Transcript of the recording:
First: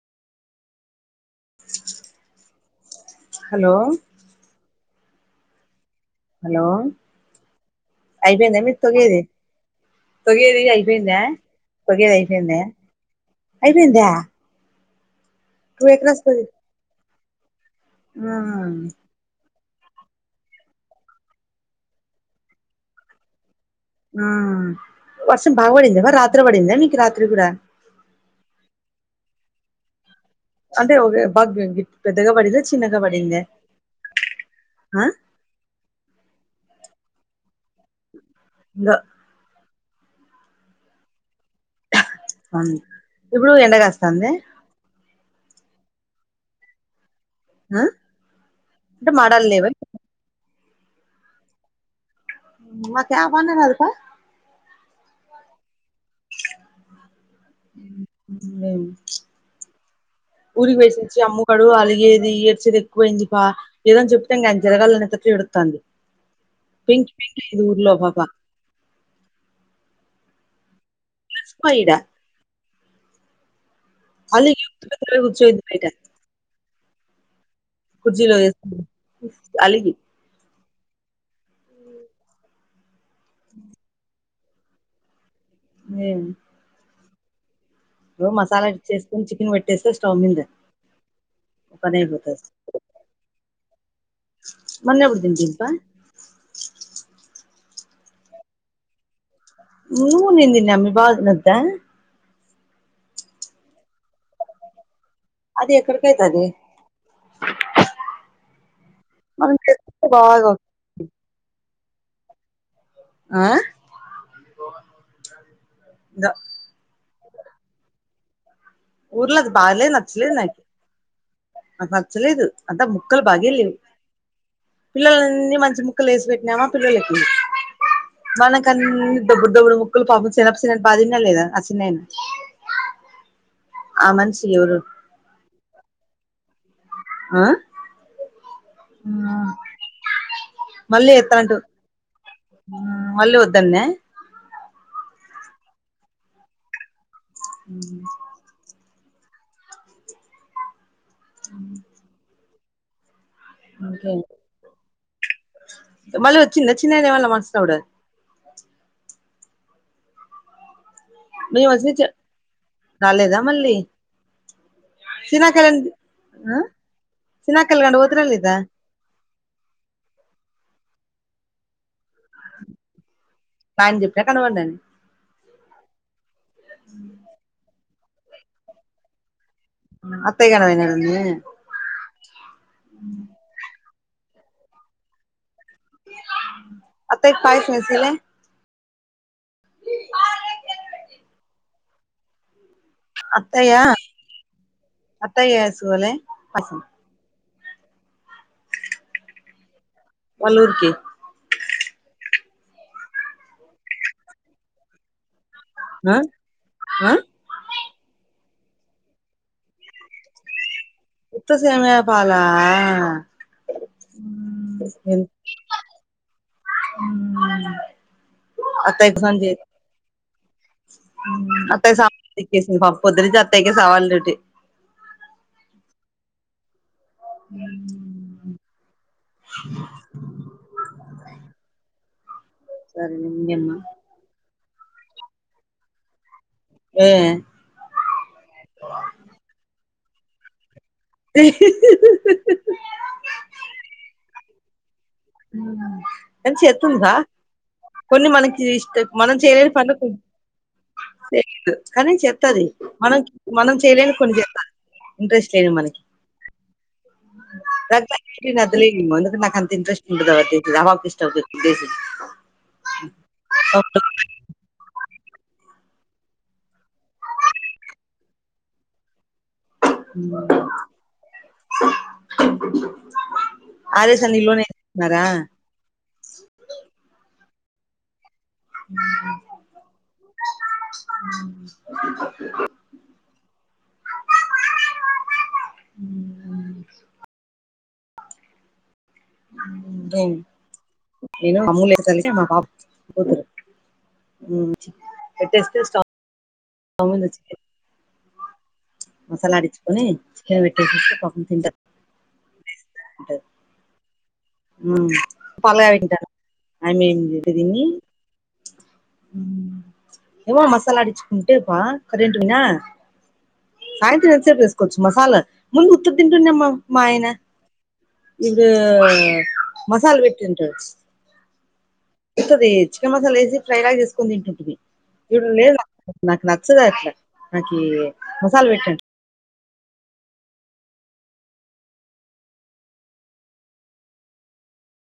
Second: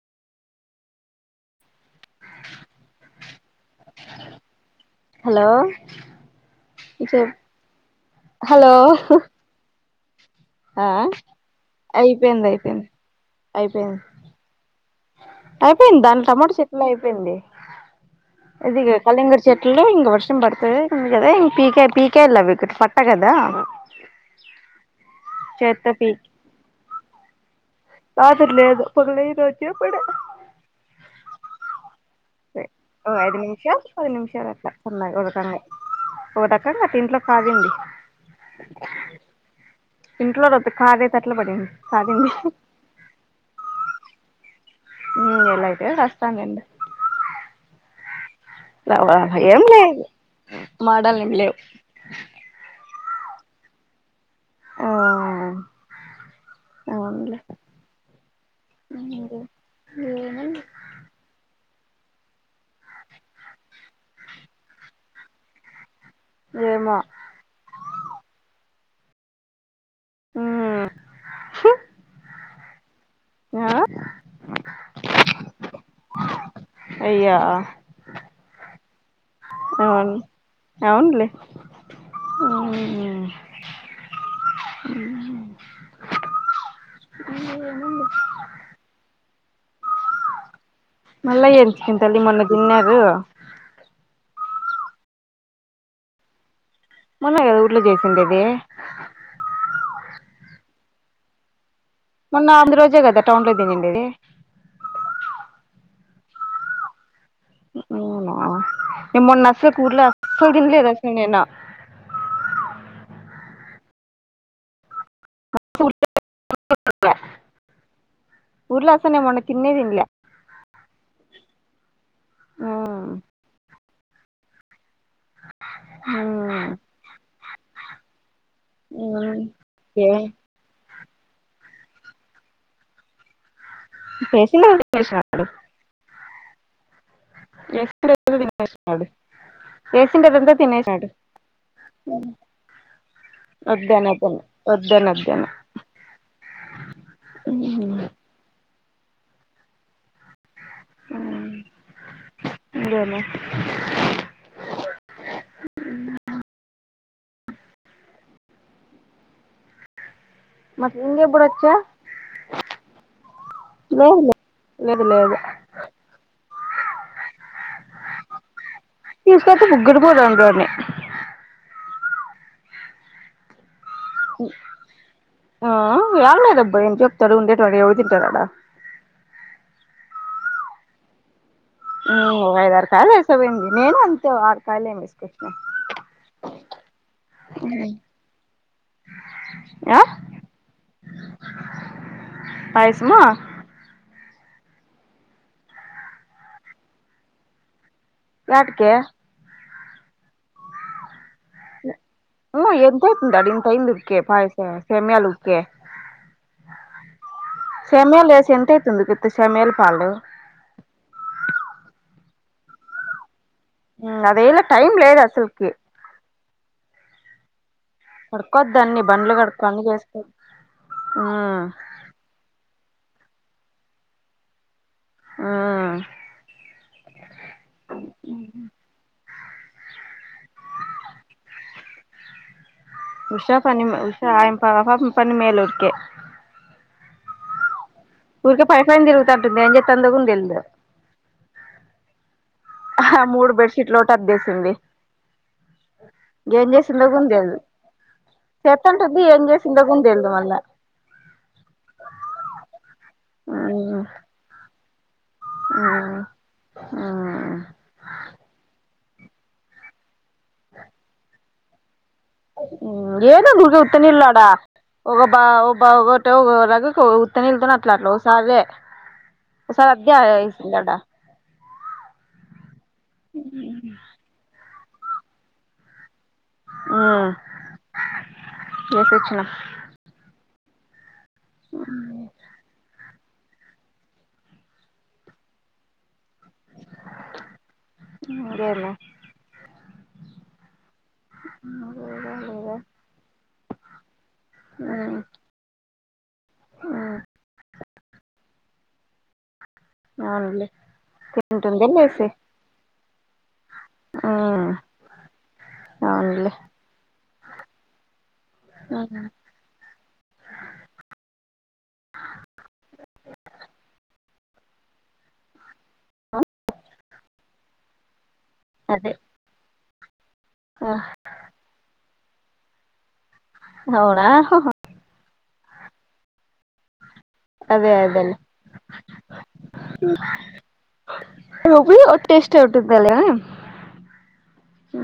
hello hello hello చె hello తోగేడి ఆ అయిపోయిందా తొగేడి అయిపోయింది అయిపోయిందా అయిపోయింది అయిపోయింది అయిపోయిందా టూ అయిపోయింది దానిలో టమాటో చెట్ని అయిపోయింది ఆమ్ ఇది కళింగర చెట్లు ఇంక వర్షం పడుతది ఇం కదా ఇ పీకే పీకేయాలి అవి పట్టా కదా ఆ వర్షం బాగు చేత్తో పడిందా మరి పీకి రాత్రి పడిందా మీకు రాత్రి కూడా రాత్రి లేదు పగలే ఇరోచ్చే పడే అంటే ఒకే బాగా పెద్దగా పడిందా చిన్నగా ఐదు పడిందా నిమిషం పది నిమిషాలు అట్లా ఆ ఉన్న ఓ రకం గటి ఇంట్లో పరేయండి దో ఇంట్లోది వద్దు కారే తటల్ పడింది కాగింది ఇప్పుడు ఎండ కాస్తాందా ఉమ్ ఎలా అయితే వస్తాం లేండి ఉమ్ రావా భ ఎం లే మాటల్ ఎం లేవు మా క్యాప్ అన్న నలుపా ఆ అవునులే ఉమ్ ఊరికి బొయ్యేసొచ్చాము ఇక్కడు అలిగేది ఏడ్చేది ఎక్కువయింది ప ఏదోని చెప్పింది అది జరగాలనేటట్టు ఏడుత్తాంది ఏమో పింక్ ఇదు ఊర్లో పాపా ఆ సుకో ఇడ ఆ అలి [inaudible] వుచ్చేది పీట అయ్యా కుర్జీ లో ఏసెన్ అలిగి అవున్లే మ్మ్ మ్మ్ ఉ మసాలా ఇది చేేసుకుని చికిన్ పెట్ట్ స్టవ్ మింద మళ్ళా ఏం ఒ చికెన్ తల్లి మొన్న పనైపోతాది తిన్నారు మొన్నే ఉదిన్ దింపా చేసిండదే నూనుందిని న మీ బాస్నంతా మొన్న ఆంద రోజే గదా టౌన్ లో దినిండేది అది ఎక్కడికైతాది ఇ మొన్న మనం అస కూర్లే చేసుకుంటే బాగా అసల్ తిన్లే దశ్విని నేనా ఆ ఊర్లో అసలు నేను ఊర్లో మొన్న అది తిన్నే బాలే తినలే నచ్చలే నాకి నాక్ నచ్చలేదు అంటే ఆ మ్మ్ ముక్కలు బాగే లేవు పిల్లోలన్నీ మంచి ముక్కలేసి పెట్టినావా మ్మ్ పిల్లలకి మన కన్ని దో మ్మ్ బుడ్డ బుడు ముక్కలు ఏ కాబుచ్చి [inaudible] పాదిన్న లేదా అసిన్నెన్ పేసి జేషినాడు ఆ ఏసిండేదంతా తినే నాడు మళ్ళీ ఎత్తానంటూ మళ్ళీ వద్దన్నే పొద్ద నైపొయింది వద్దనధ్యన మ్మ్ ఇంగేమి ఇంకే మళ్ళీ వచ్చింది వచ్చిందే దేవళ మస్నువ్డే మరింగ మేము గుడొచ్చే వచ్చి రాలేదా మళ్ళీ లేదులే లెదు లేదు చినాకలి ఆ చిన్న కల్గండ్ పోతున్న లేదా తీస్కోతే ముగ్గురు బోదాందాని ఆయన చెప్పినా కనపడ్డాను ఆ యాడ్లేదబ్బా ఎం చెప్తడు ఉండేటి టవే ఉంటాడా అత్తయ్ గాయ్ ఆయనానె ఊ ఐదారు కాయలు ఏసబొయింది నేను అంతే ఆరు కాయలేమో ఏస్కుచ్చ్ అత్తయ్క్ కాయసమెసూలే ఆ పాయసమా అత్తయా అత్తయ ఎసూలే వాటికే వళ్ళూరుకి [inaudible] ఆ ఆ సెమ్యలు చేసి ఎం తైతుంది సేమ్యలు పాలు ఉత్త సేమయ పాలా హ్మ్ అదేలా టైం లేదు అసలుకి హ్మ్ కడుకోవద్ అన్ని బండ్లు కడుక్కన్ని అన్ని చేసుకో ఆ అత్తాయి [unintelligible] పొద్దట్నుంచి అత్తయక సవాలడిట్టి హ్మ్ హ్మ్ ఉషా పని ఉషయ పని మేల ఉరికే ఆ తందకున్ తెలిద [unintelligible] సింది హ్మ్ ఏమన్ చేత్తుందా కూడా తెల్దు కొన్ని మనకి ఇష్ట చేత్తంటుంది మనం ఏం చేయలేని చేసిందో పనులు కూడా కోన్ని తెల్దు మళ్ళా తెదు కానీ చెత్తది మనం మనం మ్మ్ చేయలేని కొన్ని చేస్తంది ఇంట్రెస్ట్ లేని మనకి మ్మ్ [unintelligible] మంద నాక అంత ఇంట్రెట్ ఉంటదవవా దస అవక ఇష్ట దేసీ ఏదో గు చుత్తె నిల్లడ ఒక బా బ ఒకట ఒ ఉత్తనిళ్తును అట్లా అట్లా ఒకసారి ఓ సారి అట్నె ఆయతుందట అదే స నిలోనేస్తున్నారా హ్మ్ ఏసోచ్చిన హ్మ్ హ్మ్మ్ ఇంగేమే ఏ య్ నేను అమ్మూలే తలికి మా పాప లేదా పోతరు హ్మ్ మ్మ్ ఎట్లిస్ట్ ఉమ్ [inaudible] మసాలా అడి అవునులే [inaudible] ఆ హ్న్ పాలు కగా పెట్టిన తర్వతా ఐ మిన్ మేము [inaudible] హ్మ్ ఎమె మసాలా అడిచు ఉంటేపా కరెంట్ వినా ఆయన తినసేపు వేసుకోవచ్చు మసాలా ముందు ఉత్త తింటుండమ్మా మా ఆయన ఇగా అదే మసాలా పేట్టిండోచ్చు వస్తుంది చికెన్ మసాలా వేసి ఫ్రై లాగా అవునా చెసుకొని తింటుంటంది ఇప్పుడు లేదు నాక్ నాక్ ఉత్తద అట్ల నాకి అదే అదేలే మసాలా పెట్ట [inaudible]